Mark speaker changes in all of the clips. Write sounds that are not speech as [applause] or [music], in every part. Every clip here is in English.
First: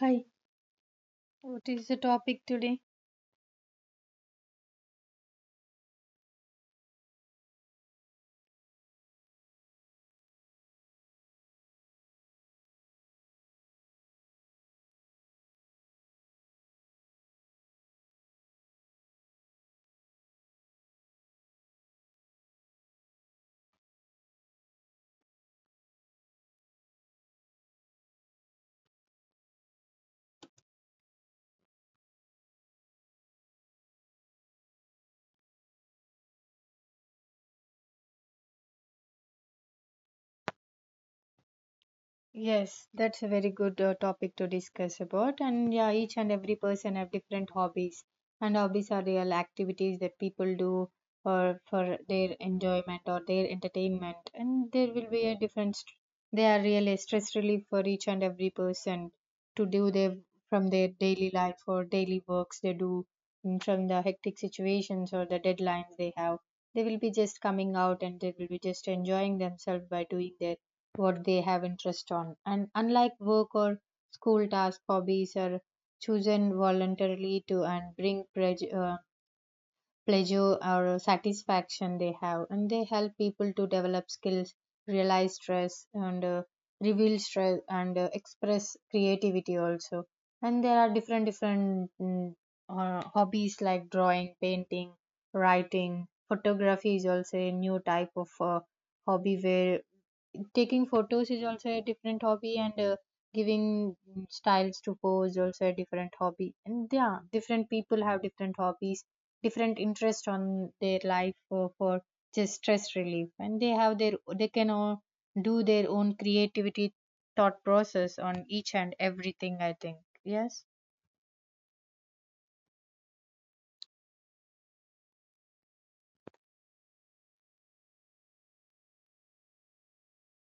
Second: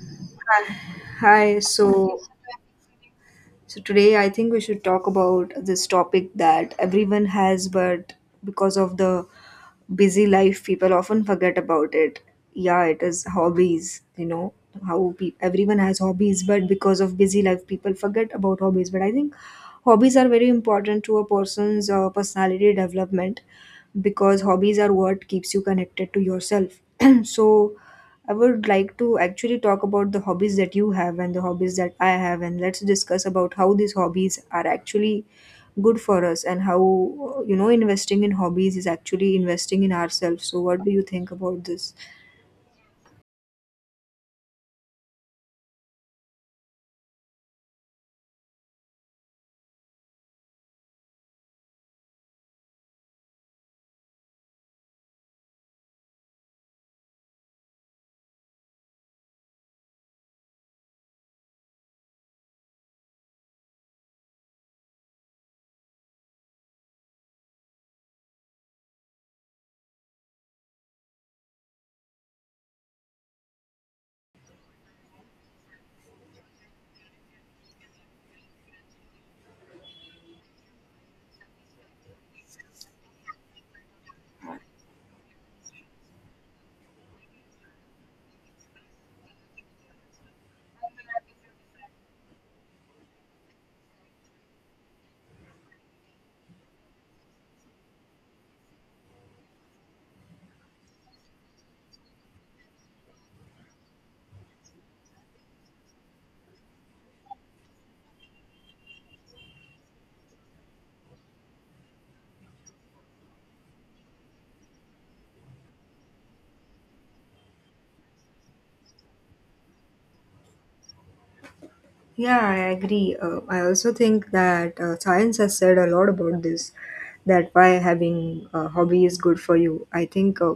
Speaker 1: Hi,
Speaker 2: Hi,
Speaker 1: what is the
Speaker 2: so
Speaker 1: topic today?
Speaker 2: so today I think we should talk about this topic that everyone has, but because of the busy life, people often forget about it. Yeah, it is hobbies, you know, everyone has hobbies, but because of busy life, people forget about hobbies. But I think hobbies are very important to a person's personality development because hobbies are what keeps you connected to yourself. [clears throat] So, I would like to actually talk about the hobbies that you have and the hobbies that I have, and let's discuss about how these hobbies are actually good for us and how investing in hobbies is actually investing in ourselves. So what do you think about this?
Speaker 1: Yes, that's a very good topic to discuss about. And yeah, each and every person have different hobbies, and hobbies are real activities that people do or for their enjoyment or their entertainment. And there will be a they are really stress relief for each and every person to do their from their daily life or daily works they do, and from the hectic situations or the deadlines they have. They will be just coming out and they will be just enjoying themselves by doing their what they have interest on. And unlike work or school tasks, hobbies are chosen voluntarily to and bring pleasure or satisfaction they have. And they help people to develop skills, realize stress, and reveal stress, and express creativity also. And there are different hobbies like drawing, painting, writing. Photography is also a new type of hobby where taking photos is also a different hobby, and giving styles to pose also a different hobby. And yeah, different people have different hobbies, different interest on their life for just stress relief, and they have their they can all do their own creativity thought process on each and everything, I think. Yes.
Speaker 2: Yeah, I agree. I also think that science has said a lot about this, that why having a hobby is good for you. I think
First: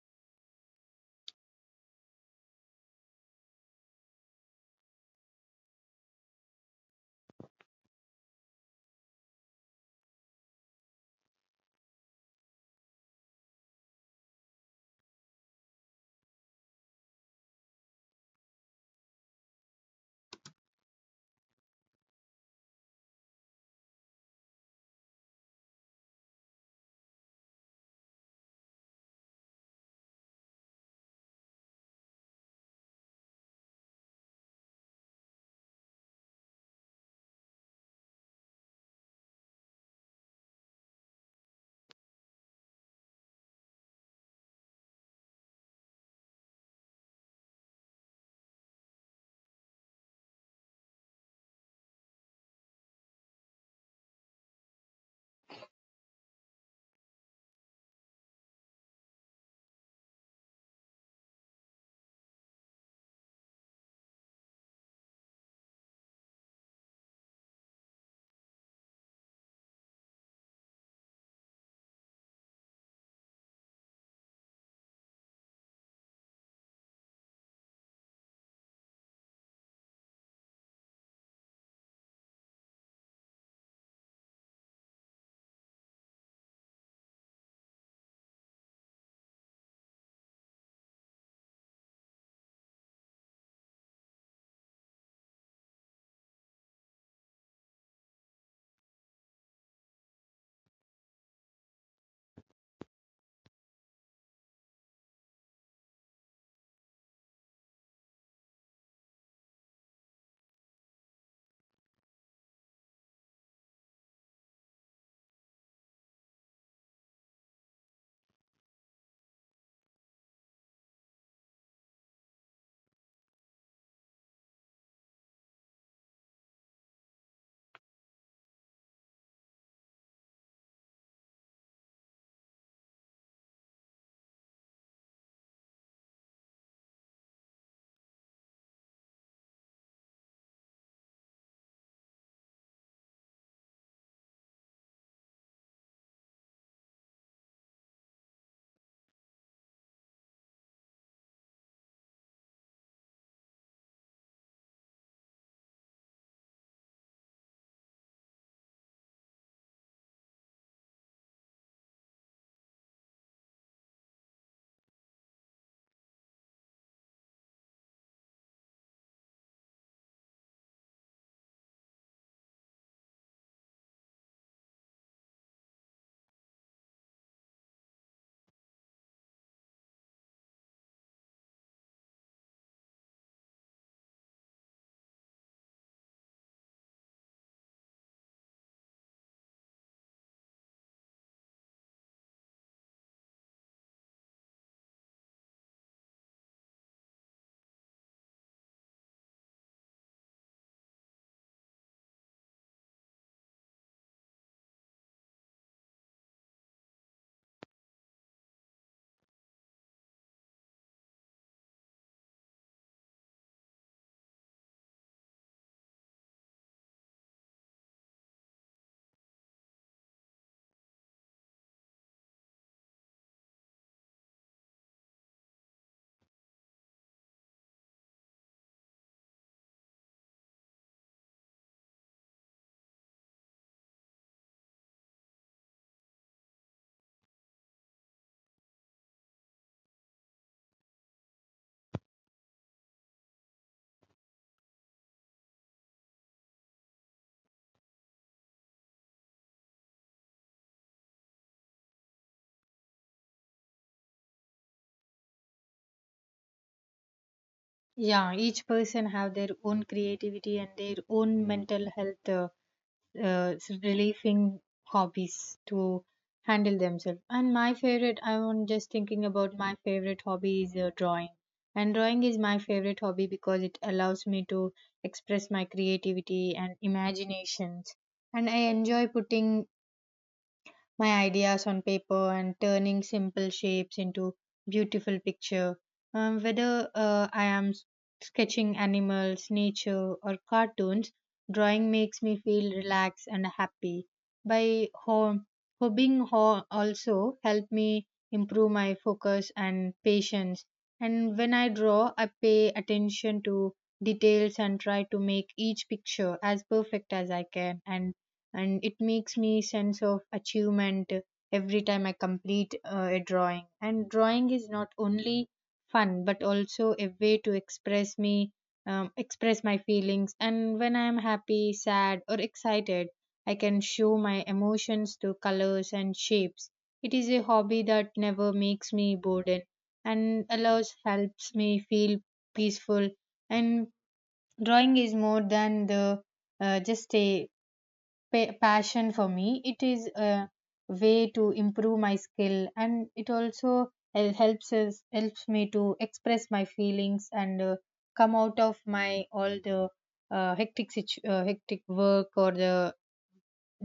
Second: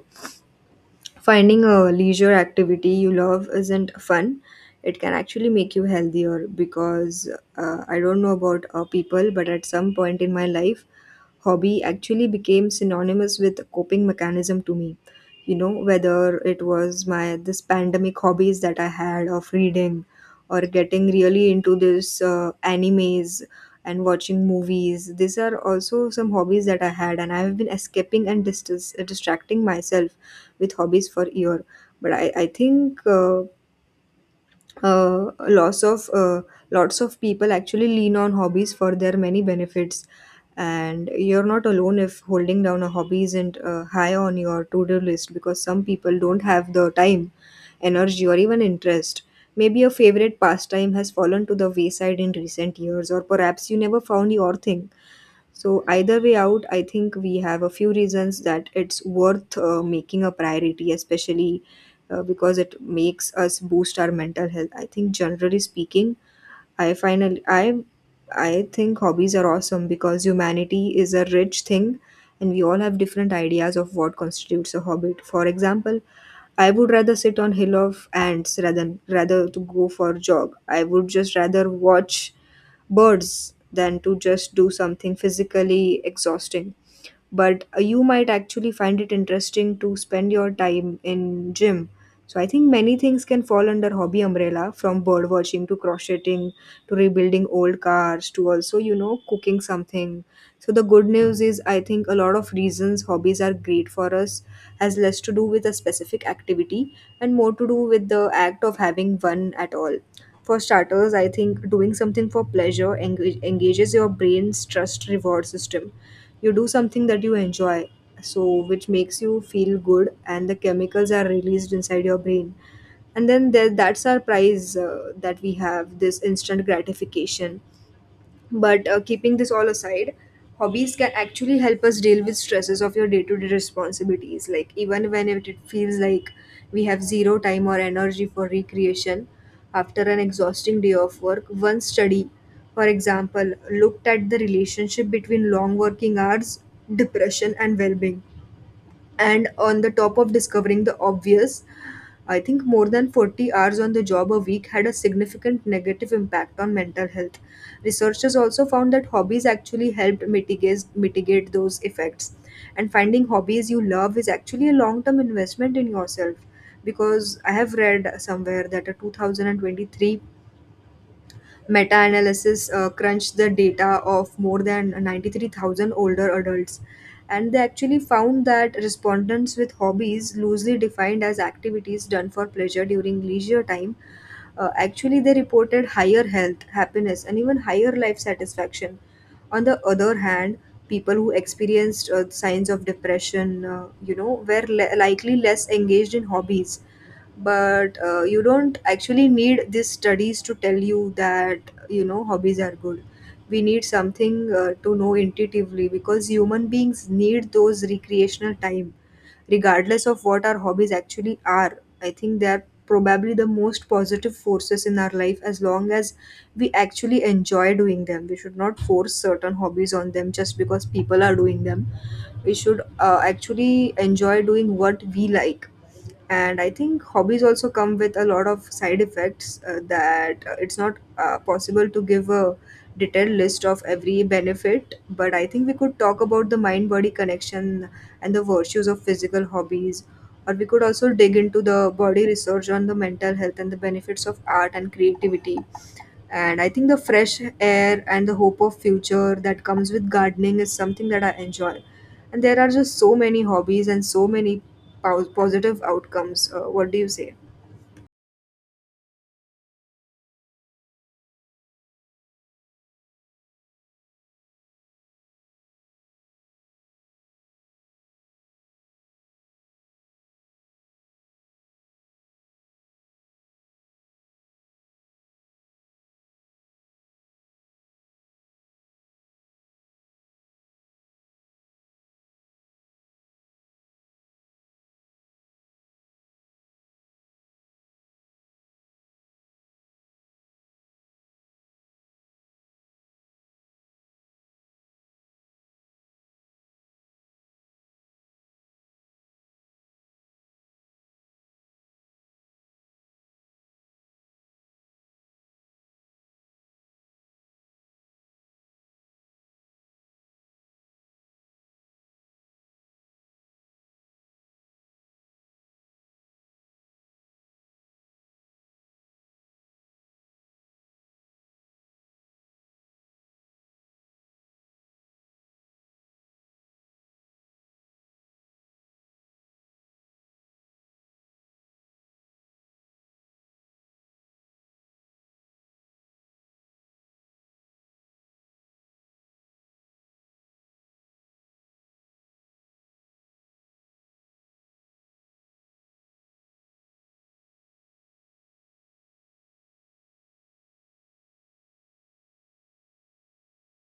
Speaker 2: finding a leisure activity you love isn't fun, it can actually make you healthier because I don't know about people, but at some point in my life, hobby actually became synonymous with coping mechanism to me. You know, whether it was my this pandemic hobbies that I had of reading or getting really into this animes and watching movies. These are also some hobbies that I had, and I have been escaping and distracting myself with hobbies for year. But I think uh, lots of uh, lots of people actually lean on hobbies for their many benefits, and you're not alone if holding down a hobby isn't high on your to-do list, because some people don't have the time, energy, or even interest. Maybe your favorite pastime has fallen to the wayside in recent years, or perhaps you never found your thing. So either way out, I think we have a few reasons that it's worth making a priority, especially because it makes us boost our mental health. I think generally speaking, I I think hobbies are awesome because humanity is a rich thing and we all have different ideas of what constitutes a hobby. For example, I would rather sit on hill of ants rather to go for a jog. I would just rather watch birds than to just do something physically exhausting, but you might actually find it interesting to spend your time in gym. So I think many things can fall under hobby umbrella, from bird watching to crocheting to rebuilding old cars to also, you know, cooking something. So the good news is, I think a lot of reasons hobbies are great for us has less to do with a specific activity and more to do with the act of having one at all. For starters, I think doing something for pleasure engages your brain's trust reward system. You do something that you enjoy, so, which makes you feel good, and the chemicals are released inside your brain, and that's our prize, that we have this instant gratification. But keeping this all aside, hobbies can actually help us deal with stresses of your day to day responsibilities. Like, even when it feels like we have zero time or energy for recreation after an exhausting day of work, one study, for example, looked at the relationship between long working hours, depression, and well being. And on the top of discovering the obvious, I think more than 40 hours on the job a week had a significant negative impact on mental health. Researchers also found that hobbies actually helped mitigate those effects. And finding hobbies you love is actually a long term investment in yourself, because I have read somewhere that a 2023 meta-analysis crunched the data of more than 93,000 older adults, and they actually found that respondents with hobbies, loosely defined as activities done for pleasure during leisure time, actually they reported higher health happiness and even higher life satisfaction. On the other hand, people who experienced signs of depression, were likely less engaged in hobbies. But you don't actually need these studies to tell you that, you know, hobbies are good. We need something to know intuitively, because human beings need those recreational time regardless of what our hobbies actually are. I think they are probably the most positive forces in our life, as long as we actually enjoy doing them. We should not force certain hobbies on them just because people are doing them. We should actually enjoy doing what we like. And I think hobbies also come with a lot of side effects, that it's not possible to give a detailed list of every benefit, but I think we could talk about the mind body connection and the virtues of physical hobbies, or we could also dig into the body research on the mental health and the benefits of art and creativity. And I think the fresh air and the hope of future that comes with gardening is something that I enjoy. And there are just so many hobbies and so many positive outcomes. What do you say?
Speaker 1: Yeah, each person have their own creativity and their own mental health uh, relieving hobbies to handle themselves. And my favorite, I am just thinking about my favorite hobby is drawing. And drawing is my favorite hobby because it allows me to express my creativity and imaginations. And I enjoy putting my ideas on paper and turning simple shapes into beautiful picture, whether I am sketching animals, nature or cartoons. Drawing makes me feel relaxed and happy. By also help me improve my focus and patience. And when I draw, I pay attention to details and try to make each picture as perfect as I can, and it makes me sense of achievement every time I complete a drawing. And drawing is not only fun but also a way to express me, express my feelings. And when I am happy, sad or excited, I can show my emotions through colors and shapes. It is a hobby that never makes me bored and allows helps me feel peaceful. And drawing is more than the just a passion for me. It is a way to improve my skill, and it also helps me to express my feelings, and come out of my all the hectic work or the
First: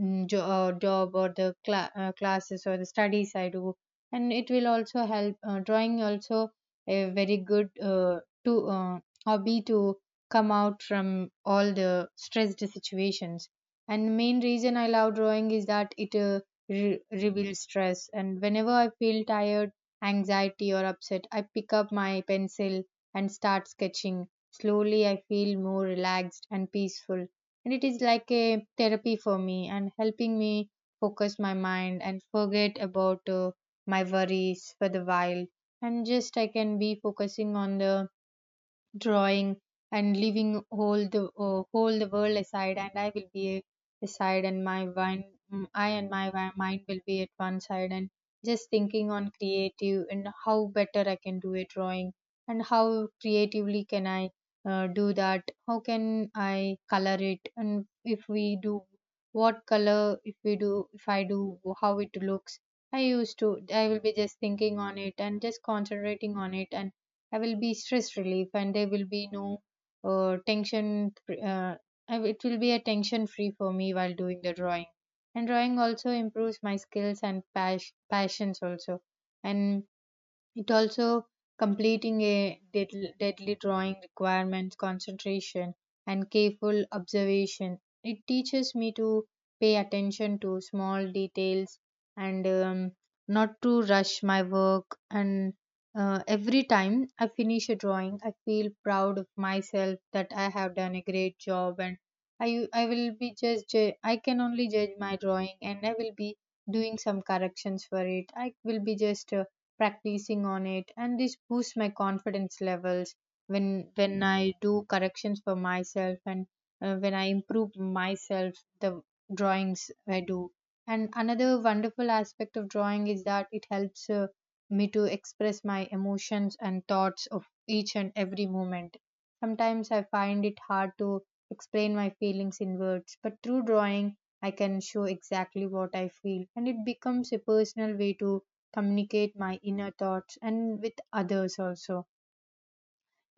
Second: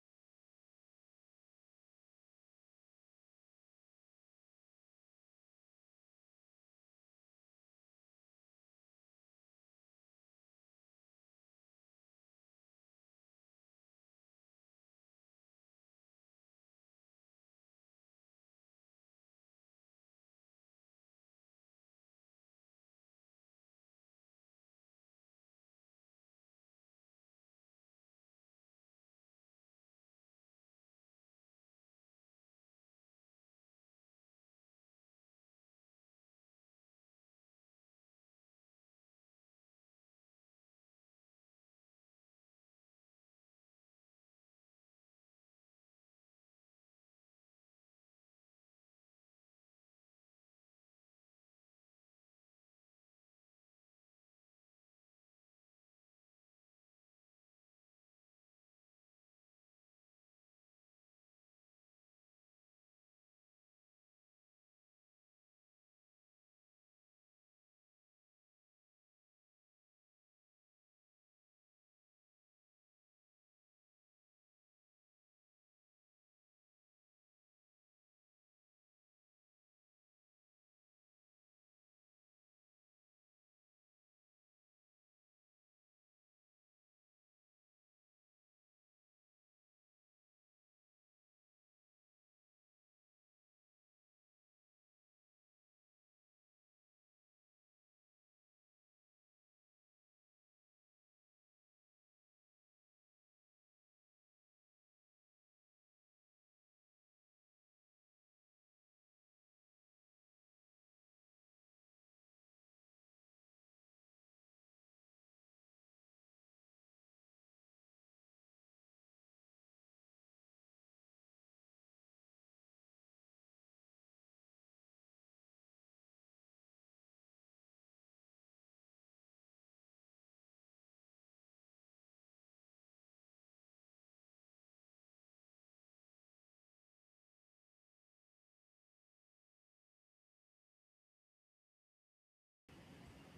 Speaker 1: job or the classes or the studies I do. And it will also help. Drawing also a very good to hobby to come out from all the stressed situations. And main reason I love drawing is that it reveals stress. And whenever I feel tired, anxiety or upset, I pick up my pencil and start sketching. Slowly, I feel more relaxed and peaceful, and it is like a therapy for me and helping me focus my mind and forget about my worries for the while. And just I can be focusing on the drawing and leaving whole the world aside, and I will be aside, and my mind mm, I and my wi- mind will be at one side and just thinking on creative and how better I can do a drawing, and how creatively can I do that, how can I color it, and if we do what color if we do if I do how it looks. I used to I will be just thinking on it and just concentrating on it, and I will be stress relief, and there will be no tension. It will be a tension free for me while doing the drawing. And drawing also improves my skills and passions also. And it also completing a deadly drawing requirements concentration and careful observation. It teaches me to pay attention to small details, and not to rush my work. And every time I finish a drawing, I feel proud of myself that I have done a great job. And I will be just I can only judge my drawing, and I will be doing some corrections for it. I will be just practicing on it, and this boosts my confidence levels when when I do corrections for myself, and when I improve myself the drawings I do. And another wonderful aspect of drawing is that it helps me to express my emotions and thoughts of each and every moment. Sometimes I find it hard to explain my feelings in words, but through drawing I can show exactly what I feel, and it becomes a personal way to communicate my inner thoughts and with others also.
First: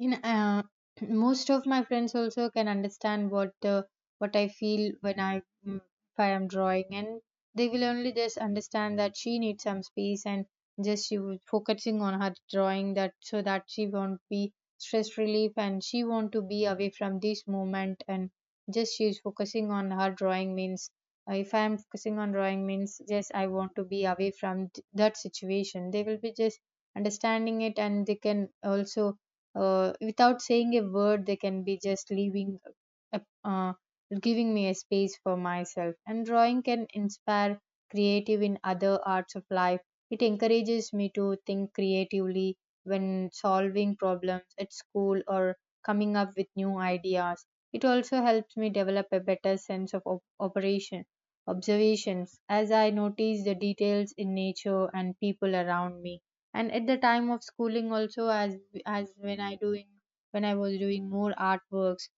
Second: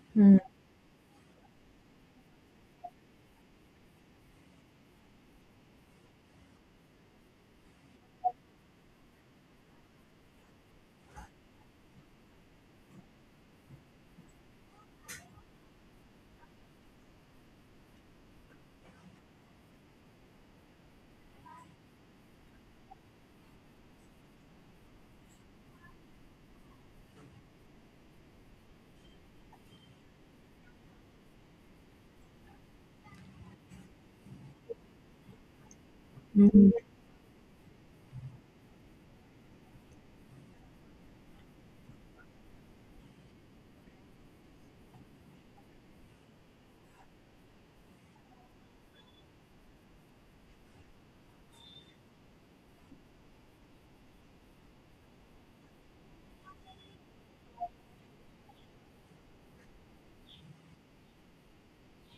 Speaker 1: In
Speaker 2: Mm,
Speaker 1: [clears throat] most of my friends also can understand what I feel when I if I am drawing, and they will only just understand that she needs some space, and just she was focusing on her drawing that so that she won't be stress relief and she want to be away from this moment, and just she is focusing on her drawing means if I am focusing on drawing means just I want to be away from that situation. They will be just understanding it, and they can also without saying a word they can be just leaving a- uh, giving me a space for myself. And drawing
Speaker 2: mm,
Speaker 1: can inspire creative in other arts of life. It encourages me to think creatively when solving problems at school or coming up with new ideas. It also helps me develop a better sense of operation observations as I notice the details in nature and people around me. And at the time of schooling also, as as when i doing when I was doing more artworks,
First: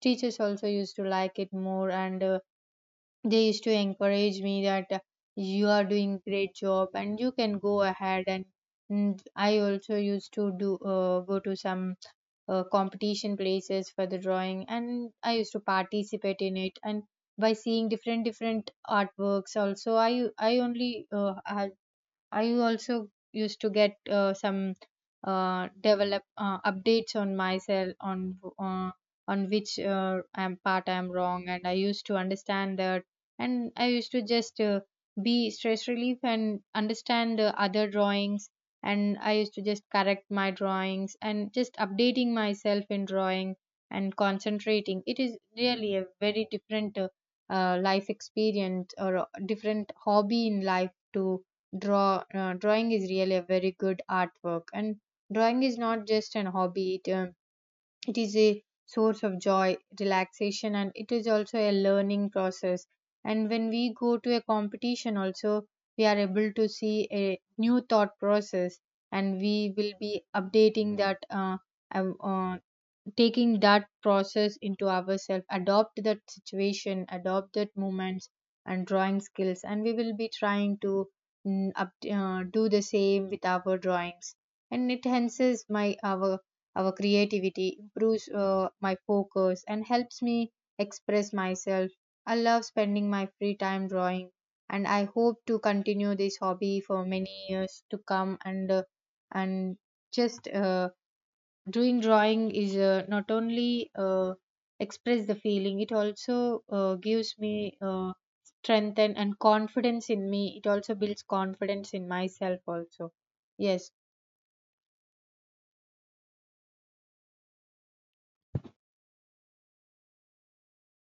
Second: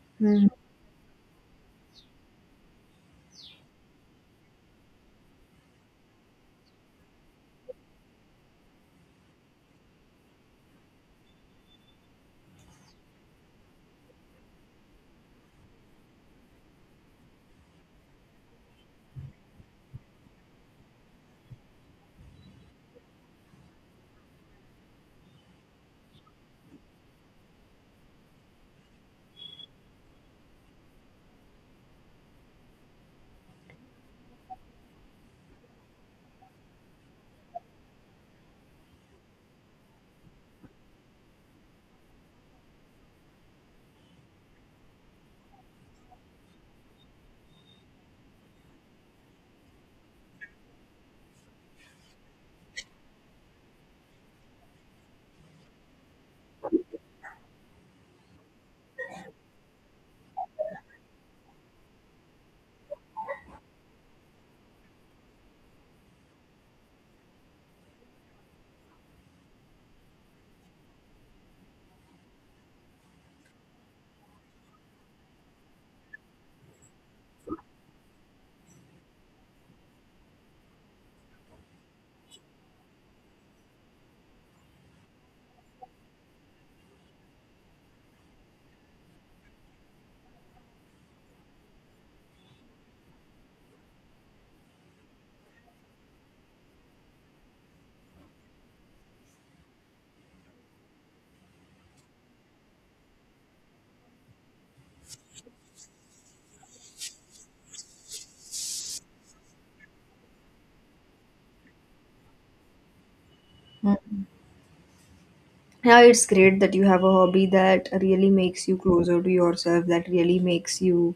Speaker 1: teachers
Speaker 2: mm,
Speaker 1: also used to like it more, and they used to encourage me that you are doing great job and you can go ahead. And I also used to do go to some competition places for the drawing, and I used to participate in it. And by seeing different different artworks also, I I also used to get some develop updates on myself on which I'm part I'm wrong, and I used to understand that, and I used to just be stress relief and understand other drawings, and I used to just correct my drawings and just updating myself in drawing and concentrating. It is really a very different life experience or a different hobby in life to draw. Drawing is really a very good artwork, and drawing is not just an hobby. It it is a source of joy, relaxation, and it is also a learning process. And when we go to a competition also, we are able to see a new thought process, and we will be updating that uh, uh, taking that process into ourselves, adopt that situation, adopt that moments and drawing skills. And we will be trying to do the same with our drawings, and it enhances my our creativity, improves my focus, and helps me express myself. I love spending my free time drawing, and I hope to continue this hobby for many years to come. And and just doing drawing is not only express the feeling, it also gives me strength, and confidence in me. It also builds confidence in myself also. Yes.
Speaker 2: mm. Yeah, it's great that you have a hobby that really makes you closer to yourself, that really makes you,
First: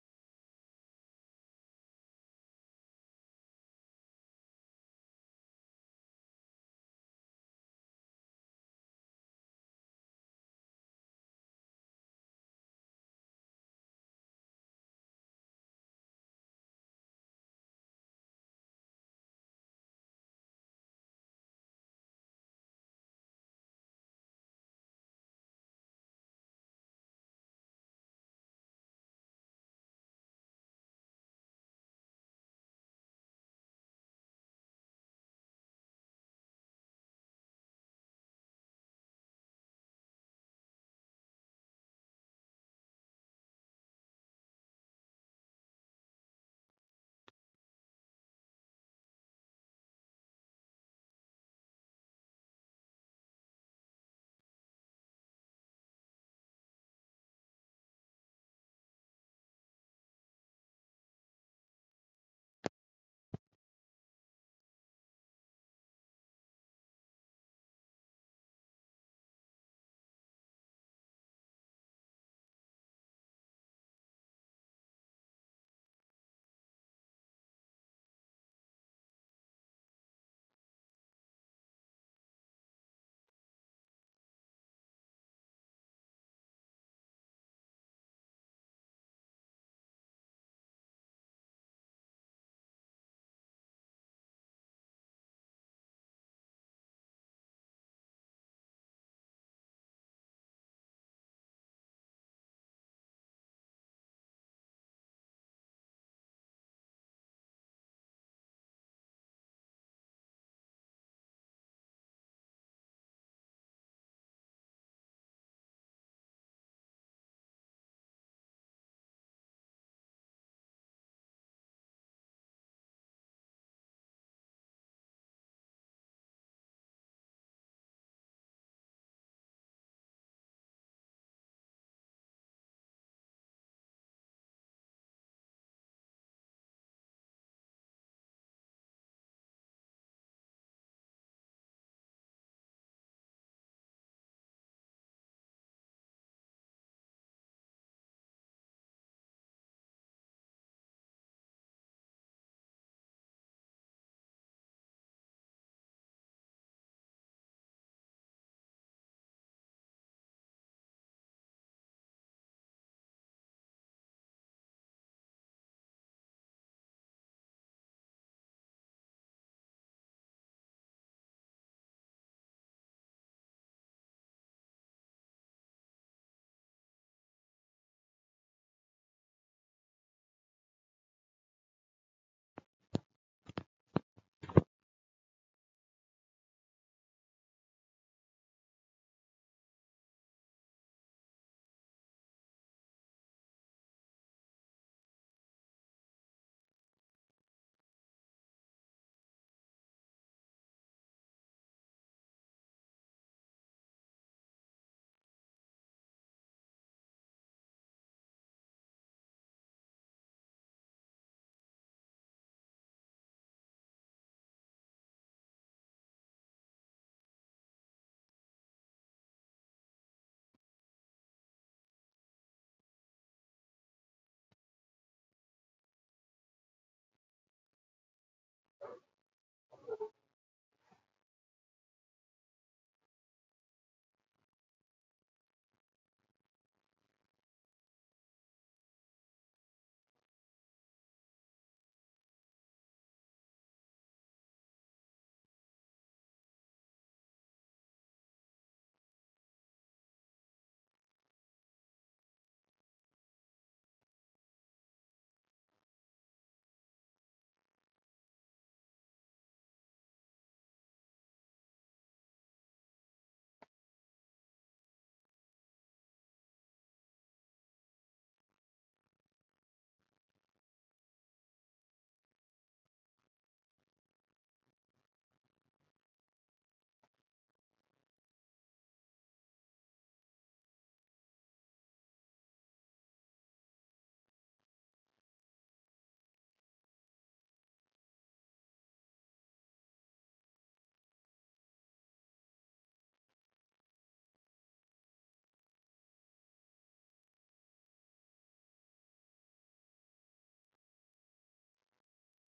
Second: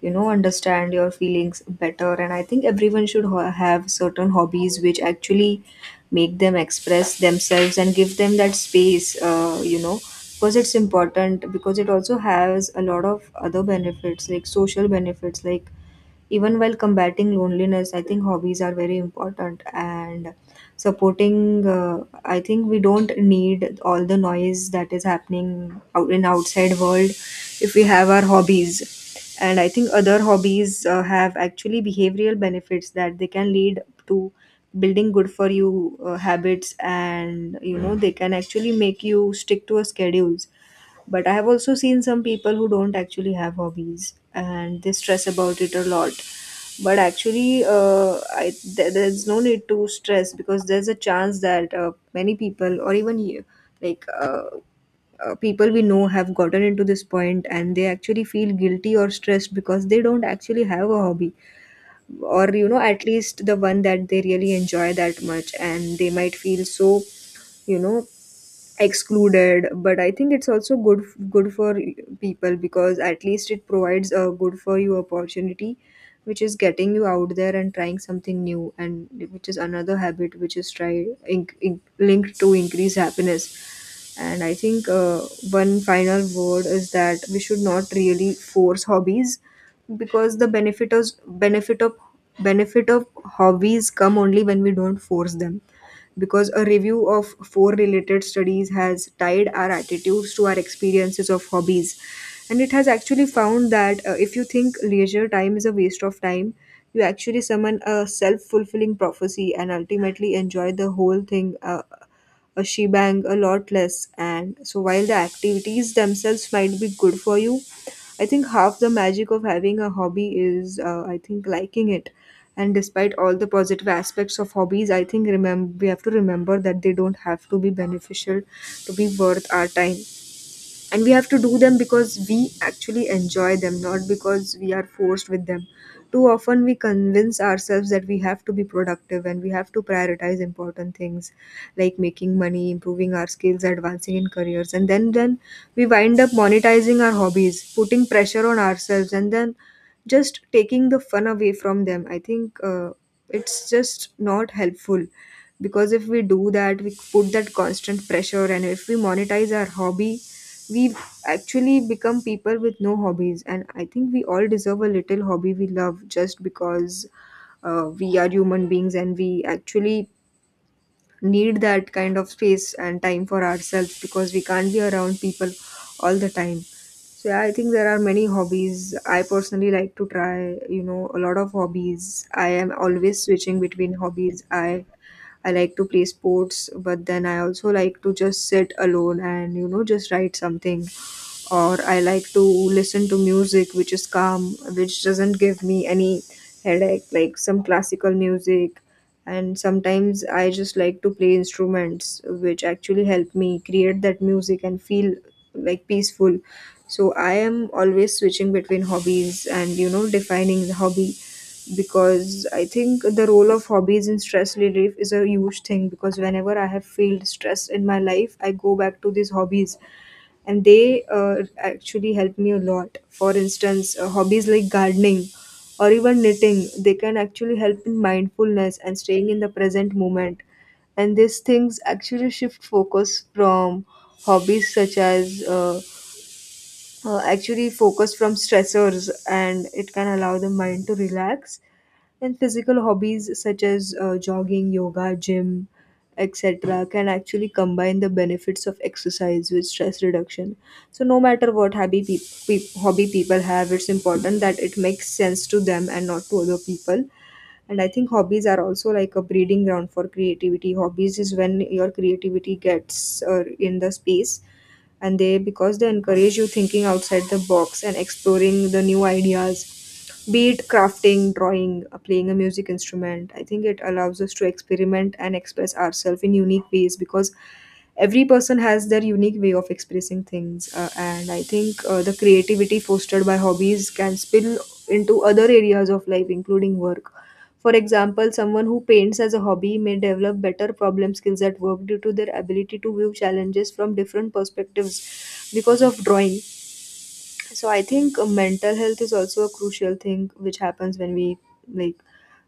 Speaker 2: you know, understand your feelings better. And I think everyone should have certain hobbies which actually make them express themselves and give them that space, you know, because it's important. Because it also has a lot of other benefits, like social benefits, like even while combating loneliness, I think hobbies are very important. And supporting I think we don't need all the noise that is happening out in outside world if we have our hobbies. And I think other hobbies have actually behavioral benefits, that they can lead to building good for you habits, and you know they can actually make you stick to a schedules. But I have also seen some people who don't actually have hobbies and they stress about it a lot. But actually, there's no need to stress, because there's a chance that many people, or even you, like uh, people we know, have gotten into this point, and they actually feel guilty or stressed because they don't actually have a hobby, or you know, at least the one that they really enjoy that much, and they might feel so, you know, excluded. But I think it's also good for people, because at least it provides a good for you opportunity, which is getting you out there and trying something new, and which is another habit which is linked to increase happiness. And I think one final word is that we should not really force hobbies, because the benefit of hobbies come only when we don't force them. Because a review of four related studies has tied our attitudes to our experiences of hobbies, and it has actually found that if you think leisure time is a waste of time, you actually summon a self-fulfilling prophecy and ultimately enjoy the whole thing shebang a lot less. And so, while the activities themselves might be good for you, I think half the magic of having a hobby is, I think, liking it. And despite all the positive aspects of hobbies, I think remember we have to remember that they don't have to be beneficial to be worth our time, and we have to do them because we actually enjoy them, not because we are forced with them. Too often we convince ourselves that we have to be productive and we have to prioritize important things, like making money, improving our skills, advancing in careers, and then we wind up monetizing our hobbies, putting pressure on ourselves, and then just taking the fun away from them. I think it's just not helpful, because if we do that, we put that constant pressure, and if we monetize our hobby, we've actually become people with no hobbies. And I think we all deserve a little hobby we love, just because we are human beings, and we actually need that kind of space and time for ourselves, because we can't be around people all the time. So yeah, I think there are many hobbies. I personally like to try, you know, a lot of hobbies. I am always switching between hobbies. I like to play sports, but then I also like to just sit alone and, you know, just write something, or I like to listen to music which is calm, which doesn't give me any headache, like some classical music. And sometimes I just like to play instruments which actually help me create that music and feel like peaceful. So I am always switching between hobbies and defining the hobby because I think the role of hobbies in stress relief is a huge thing because whenever I have felt stress in my life, I go back to these hobbies and they actually help me a lot. For instance, hobbies like gardening or even knitting, they can actually help in mindfulness and staying in the present moment, and these things actually shift focus from hobbies such as actually focus from stressors, and it can allow the mind to relax. And physical hobbies such as jogging, yoga, gym, etc., can actually combine the benefits of exercise with stress reduction. So, no matter what hobby, hobby people have, it's important that it makes sense to them and not to other people. And I think hobbies are also like a breeding ground for creativity. Hobbies is when your creativity gets in the space, and they, because they encourage you thinking outside the box and exploring the new ideas, be it crafting, drawing, playing a music instrument. I think it allows us to experiment and express ourselves in unique ways, because every person has their unique way of expressing things, and I think, the creativity fostered by hobbies can spill into other areas of life including work. For example, someone who paints as a hobby may develop better problem skills at work due to their ability to view challenges from different perspectives because of drawing. So I think, mental health is also a crucial thing which happens when we like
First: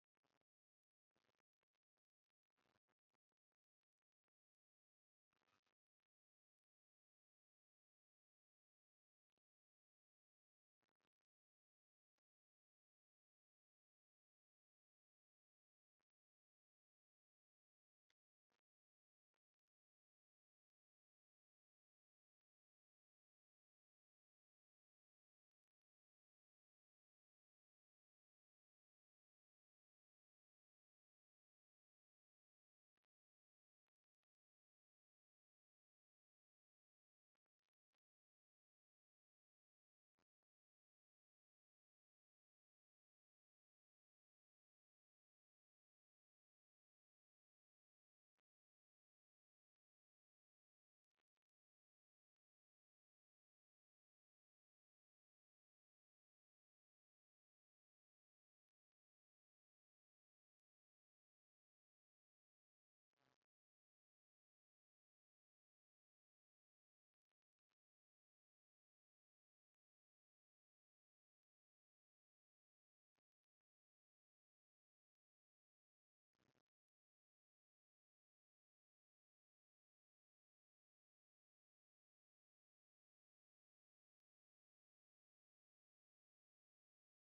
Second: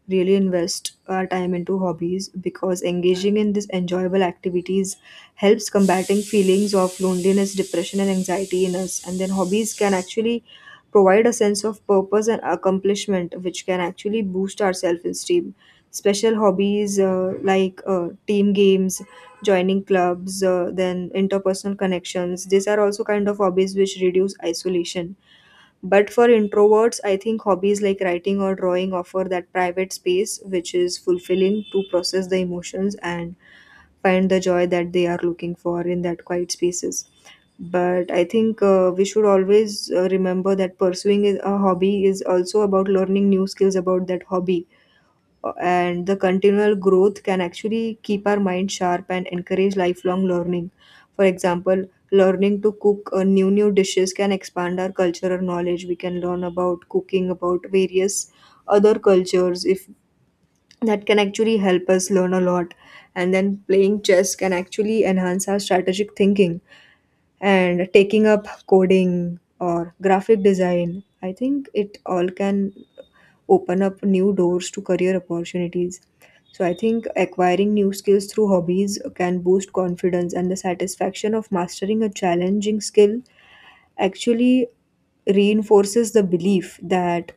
Speaker 2: really invest our time into hobbies, because engaging in these enjoyable activities helps combating feelings of loneliness, depression, and anxiety in us. And then hobbies can actually provide a sense of purpose and accomplishment, which can actually boost our self esteem. Special hobbies, like team games, joining clubs, then interpersonal connections, these are also kind of hobbies which reduce isolation. But for introverts, I think hobbies like writing or drawing offer that private space which is fulfilling to process the emotions and find the joy that they are looking for in that quiet spaces. But I think, we should always, remember that a hobby is also about learning new skills about that hobby, and the continual growth can actually keep our mind sharp and encourage lifelong learning. For example, learning to cook new dishes can expand our cultural knowledge. We can learn about cooking about various other cultures. If that can actually help us learn a lot, and then playing chess can actually enhance our strategic thinking, and taking up coding or graphic design, I think it all can open up new doors to career opportunities. So I think acquiring new skills through hobbies can boost confidence, and the satisfaction of mastering a challenging skill actually reinforces the belief that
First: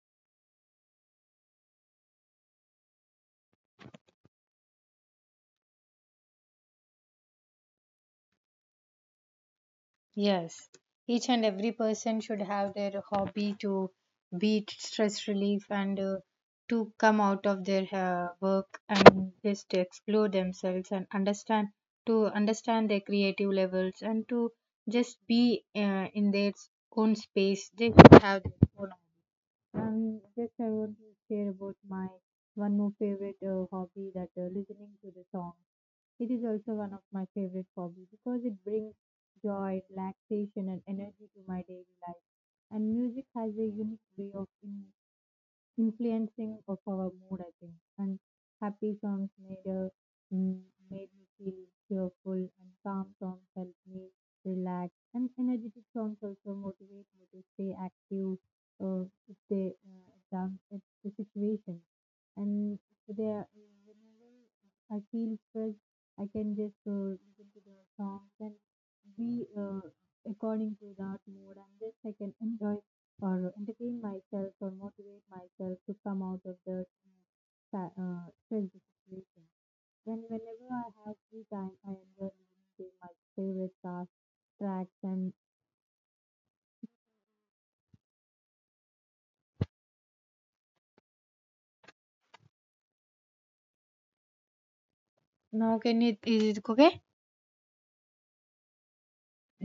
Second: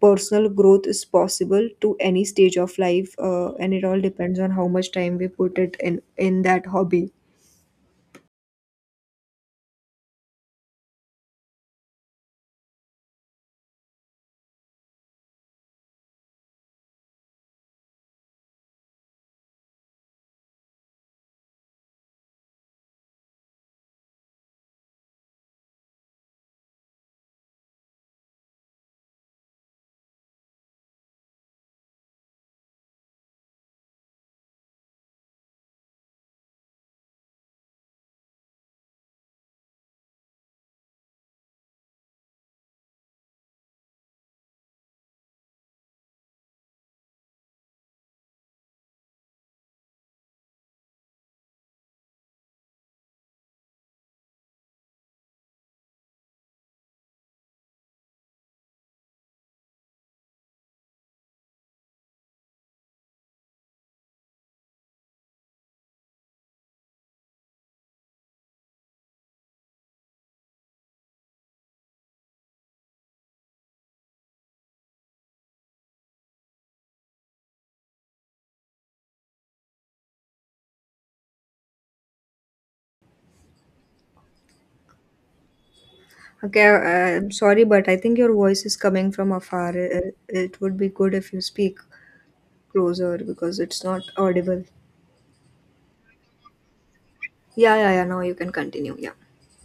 Speaker 2: personal growth is possible to any stage of life, and it all depends on how much time we put it in that hobby.
Speaker 1: Yes, each and every person should have their hobby to beat stress relief, and to come out of their work and just to explore themselves and understand to understand their creative levels, and to just be in their own space. They should have their own, just I want to share about my one more favorite hobby that listening to the song. It is also one of my favorite hobby because it brings joy, relaxation, and energy to my daily life. And music has a unique way of influencing of our mood, I think. And happy songs made a mm, made me feel cheerful, and calm songs help me relax, and energetic songs also motivate me to stay active, to stay down at the situation. And they are, whenever I feel stressed, I can just listen to the songs and be according to that mood, and just I can enjoy or entertain myself or motivate myself to come out of the stressful situation. Then, whenever I have free time, I enjoy listening to my favorite cast tracks and
Speaker 2: Okay, I'm sorry, but I think your voice is coming from afar. It would be good if you speak closer because it's not audible.
Speaker 1: now can it, is it okay?
Speaker 2: Yeah, yeah, yeah. Now you can continue. Yeah.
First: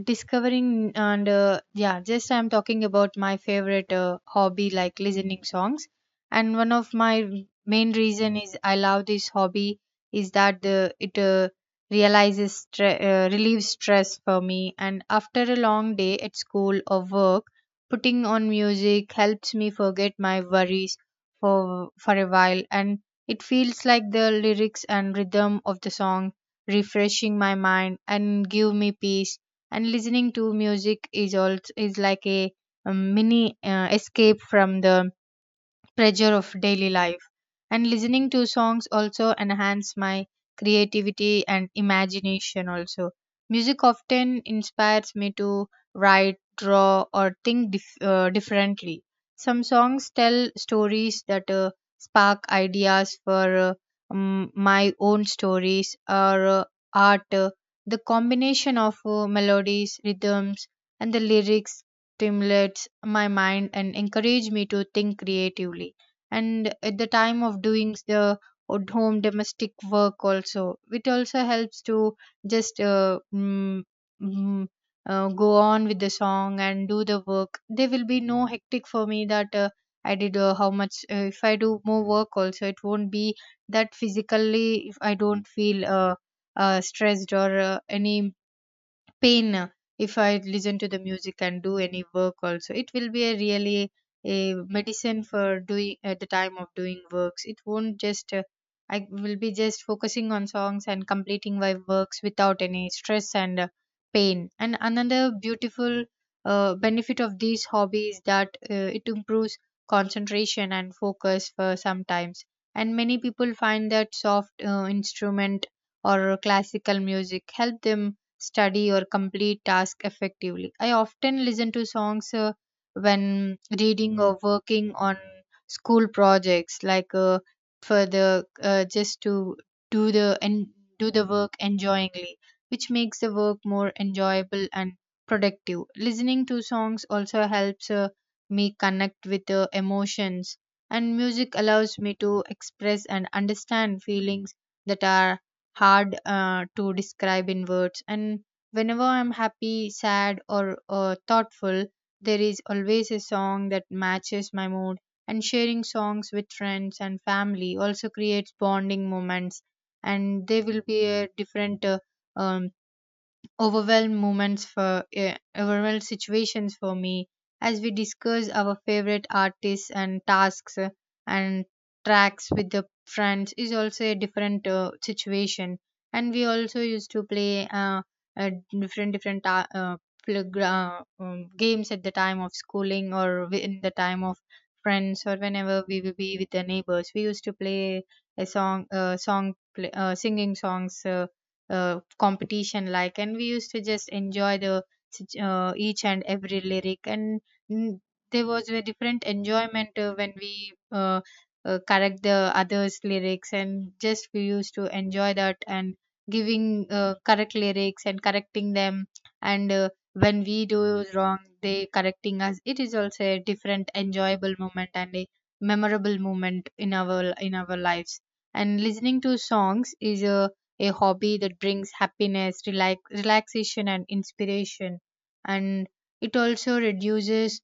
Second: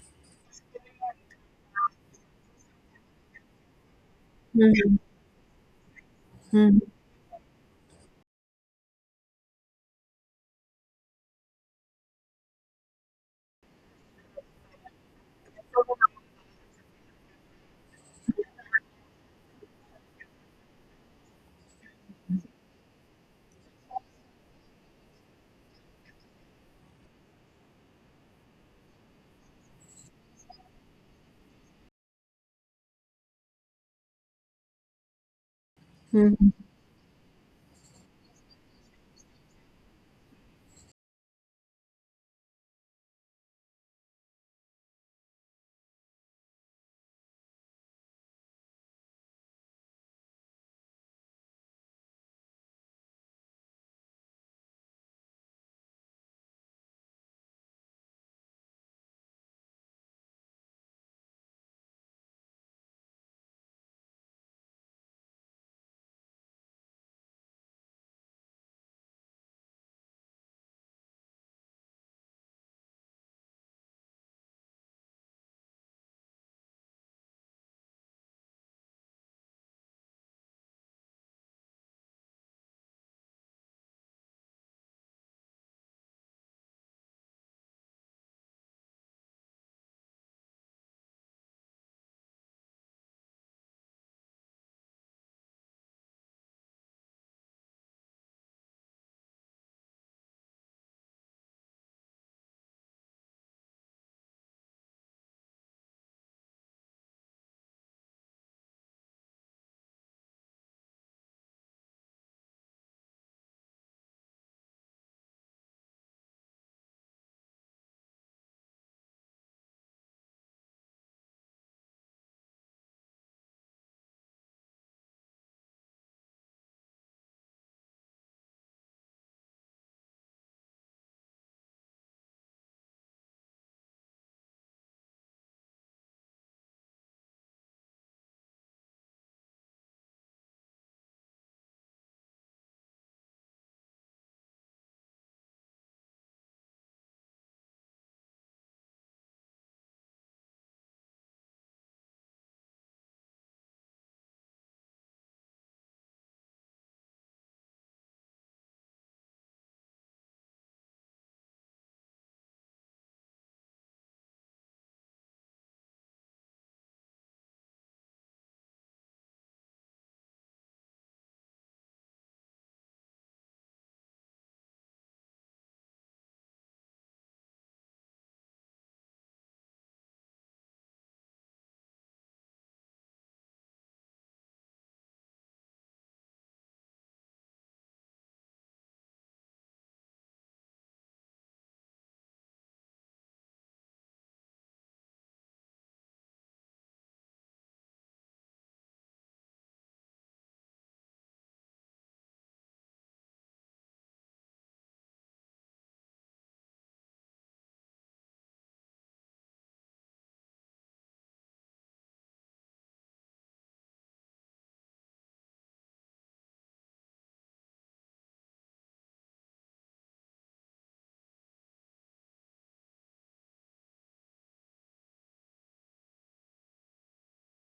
Speaker 1: Discovering. And yeah, just I'm talking about my favorite hobby like
Speaker 2: Mhm.
Speaker 1: listening songs. And one
Speaker 2: Mhm.
Speaker 1: of my main reason is I love this hobby is that the it realizes stre- relieves stress for me. And after a long day at school or work, putting on music helps me forget my worries for a while. And it feels like the lyrics and rhythm of the song refreshing my mind and give me peace. And listening to music is also is like a mini escape from the pressure of
Speaker 2: Mhm.
Speaker 1: daily life. And listening to songs also enhance my creativity and imagination. Also, music often inspires me to write, draw, or think differently. Some songs tell stories that spark ideas for my own stories or art. The combination of melodies, rhythms, and the lyrics stimulates my mind and encourage me to think creatively. And at the time of doing the at home domestic work also, it also helps to just mm, go on with the song and do the work. There will be no hectic for me that I did how much. If I do more work also, it won't be that physically if I don't feel stressed or any pain. If I listen to the music and do any work also, it will be a really a medicine for doing at the time of doing works. It won't just I will be just focusing on songs and completing my works without any stress and pain. And another beautiful benefit of these hobbies that it improves concentration and focus for sometimes. And many people find that soft instrument or classical music help them study or complete task effectively. I often listen to songs when reading or working on school projects, like for the just to do the and do the work enjoyingly, which makes the work more enjoyable and productive. Listening to songs also helps me connect with the emotions, and music allows me to express and understand feelings that are hard to describe in words. And whenever I'm happy, sad, or thoughtful, there is always a song that matches my mood. And sharing songs with friends and family also creates bonding moments, and there will be a different um, overwhelmed moments for overwhelmed situations for me as we discuss our favorite artists and tasks, and tracks with the friends is also a different situation. And we also used to play uh, different games at the time of schooling or in the time of friends, or whenever we will be with the neighbors, we used to play a song, song play, singing songs competition like, and we used to just enjoy the each and every lyric. And mm, there was a different enjoyment when we correct the others lyrics, and just we used to enjoy that. And giving correct lyrics and correcting them, and when we do wrong they correcting us, it is also a different enjoyable moment and a memorable moment in our lives. And listening to songs is a hobby that brings happiness, relax, relaxation, and inspiration. And it also reduces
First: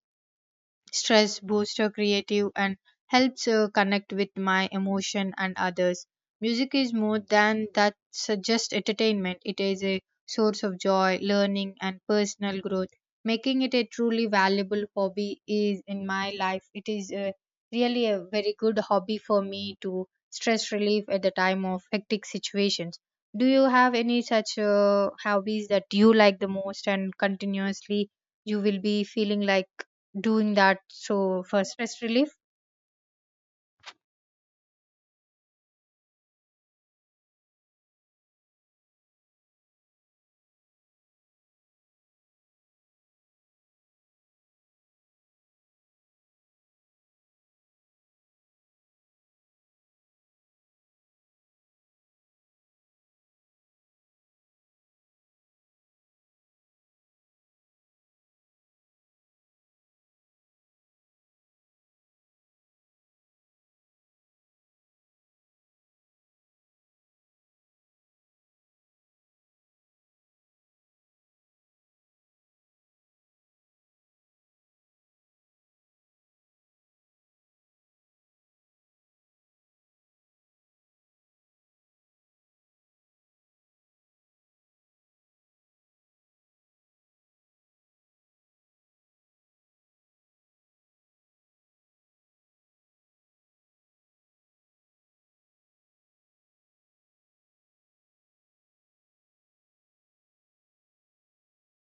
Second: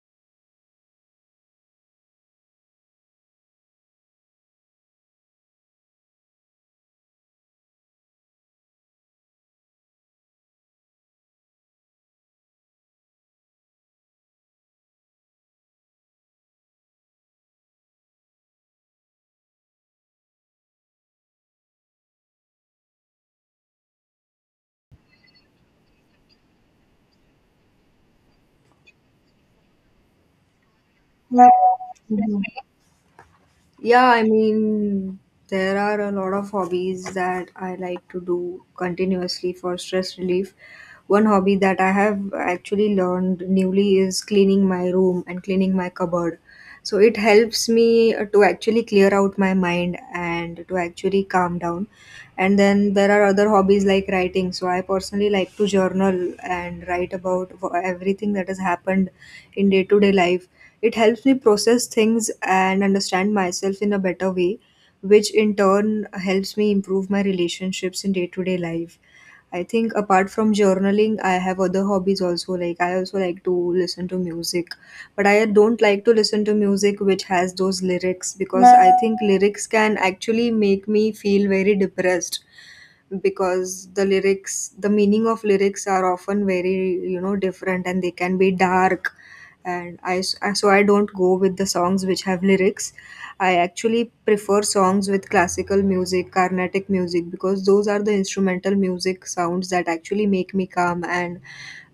Speaker 1: stress, booster creative, and helps connect with my emotion and others. Music is more than that so just entertainment, it is a source of joy, learning, and personal growth, making it a truly valuable hobby is in my life. It is really a very good hobby for me to stress relief at the time of hectic situations. Do you have any such hobbies that you like the most and continuously you will be feeling like doing that so for stress relief?
Speaker 2: Yeah, I mean, there are a lot of hobbies that I like to do continuously for stress relief. One hobby that I have actually learned newly is cleaning my room and cleaning my cupboard. So it helps me, to actually clear out my mind and to actually calm down. And then there are other hobbies like writing. So I personally like to journal and write about everything that has happened in day to day life. It helps me process things and understand myself in a better way, which in turn helps me improve my relationships in day to day life. I think apart from journaling, I have other hobbies also. Like I also like to listen to music, but I don't like to listen to music which has those lyrics, because I Nah. think lyrics can actually make me feel very depressed, because the lyrics, the meaning of lyrics are often very, you know, different, and they can be dark. And so I don't go with the songs which have lyrics. I actually prefer songs with classical music, carnatic music, because those are the instrumental music sounds that actually make me calm. And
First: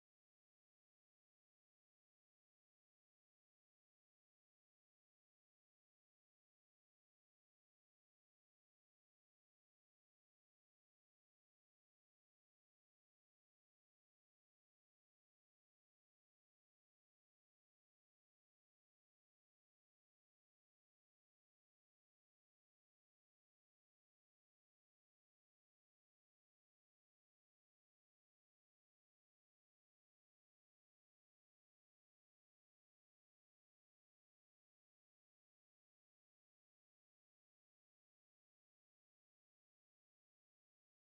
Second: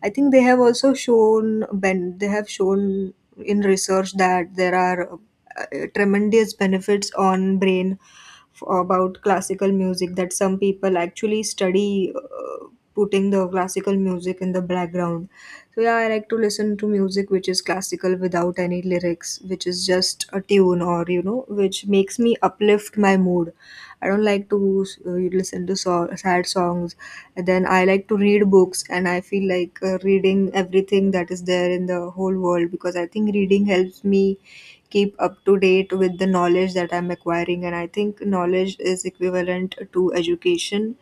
Speaker 2: I think they have also shown ben they have shown in research that there are, tremendous benefits on brain about classical music, that some people actually study, putting the classical music in the background. So yeah, I like to listen to music which is classical, without any lyrics, which is just a tune or, you know, which makes me uplift my mood. I don't like to, listen to sad songs. And then I like to read books, and I feel like, reading everything that is there in the whole world, because I think reading helps me keep up to date with the knowledge that I'm acquiring. And I think knowledge is equivalent to education,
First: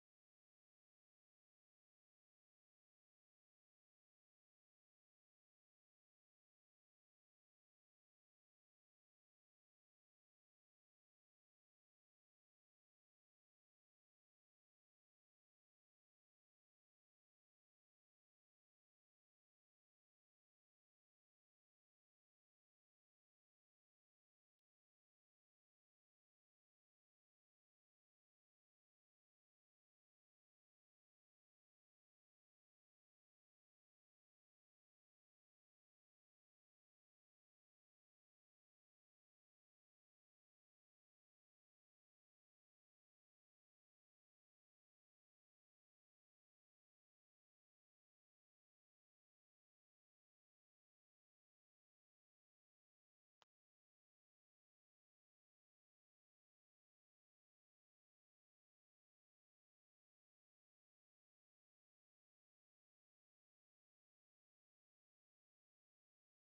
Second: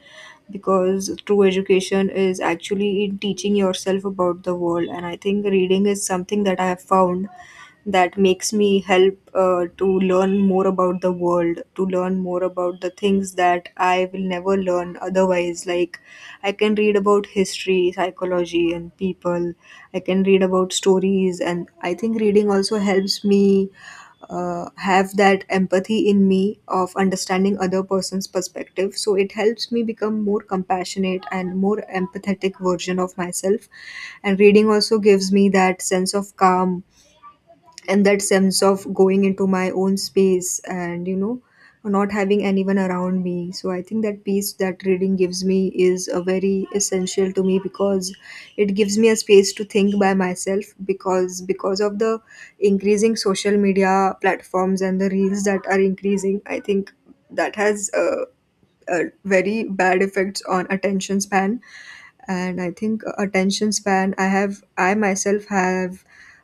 Speaker 2: because true education is actually in teaching yourself about the world. And I think reading is something that I have found that makes me help, to learn more about the world, to learn more about the things that I will never learn otherwise. Like I can read about history, psychology, and people. I can read about stories, and I think reading also helps me, have that empathy in me of understanding other person's perspective. So it helps me become more compassionate and more empathetic version of myself. And reading also gives me that sense of calm, and that sense of going into my own space and, you know, not having anyone around me. So I think that peace that reading gives me is a very essential to me, because it gives me a space to think by myself, because of the increasing social media platforms and the reels that are increasing, I think that has a very bad effects on attention span. And I think, attention span, I myself have,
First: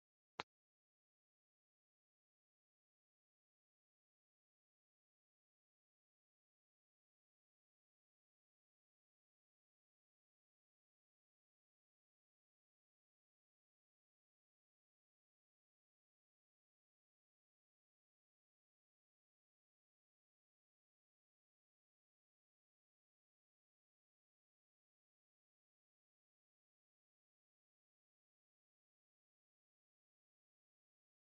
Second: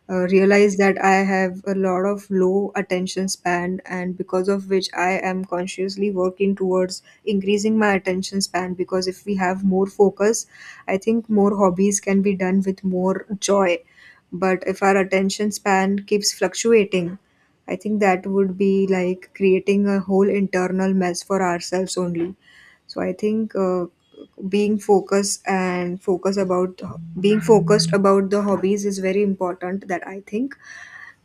Speaker 2: realized that I have a lot of low attention span, and because of which I am consciously working towards increasing my attention span. Because if we have more focus, I think more hobbies can be done with more joy. But if our attention span keeps fluctuating, I think that would be like creating a whole internal mess for ourselves only. So I think, being focused and focus about being focused about the hobbies is very important, that I think.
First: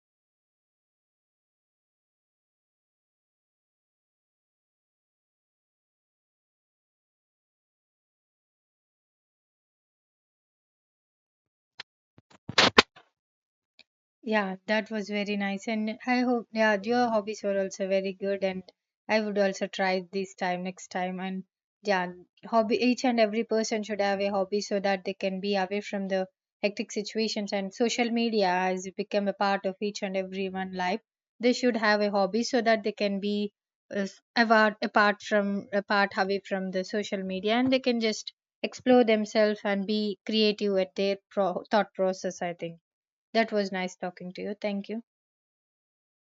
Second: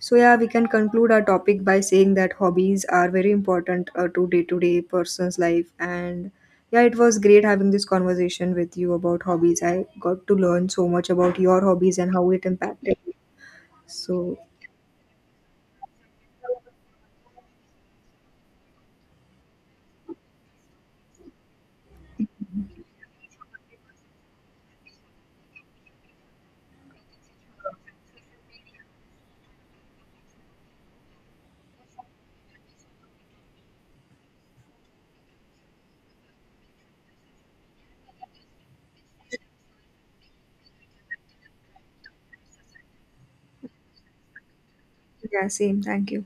Speaker 2: So yeah, we can conclude our topic by saying that hobbies are very important, to day person's life. And yeah, it was great having this conversation with you about hobbies. I got to learn so much about your hobbies and how it impacted me. So
Speaker 1: Yeah, that was very nice. And I hope, yeah, your hobbies were also very good. And I would also try this time next time. And yeah, hobby, each and every person should have a hobby so that they can be away from the hectic situations. And social media has become a part of each and everyone life. They should have a hobby so that they can be uh, apart away from the social media, and they can just explore themselves and be creative at their thought process, I think. That was nice talking to you. Thank you.
Speaker 2: yeah, same. Thank you.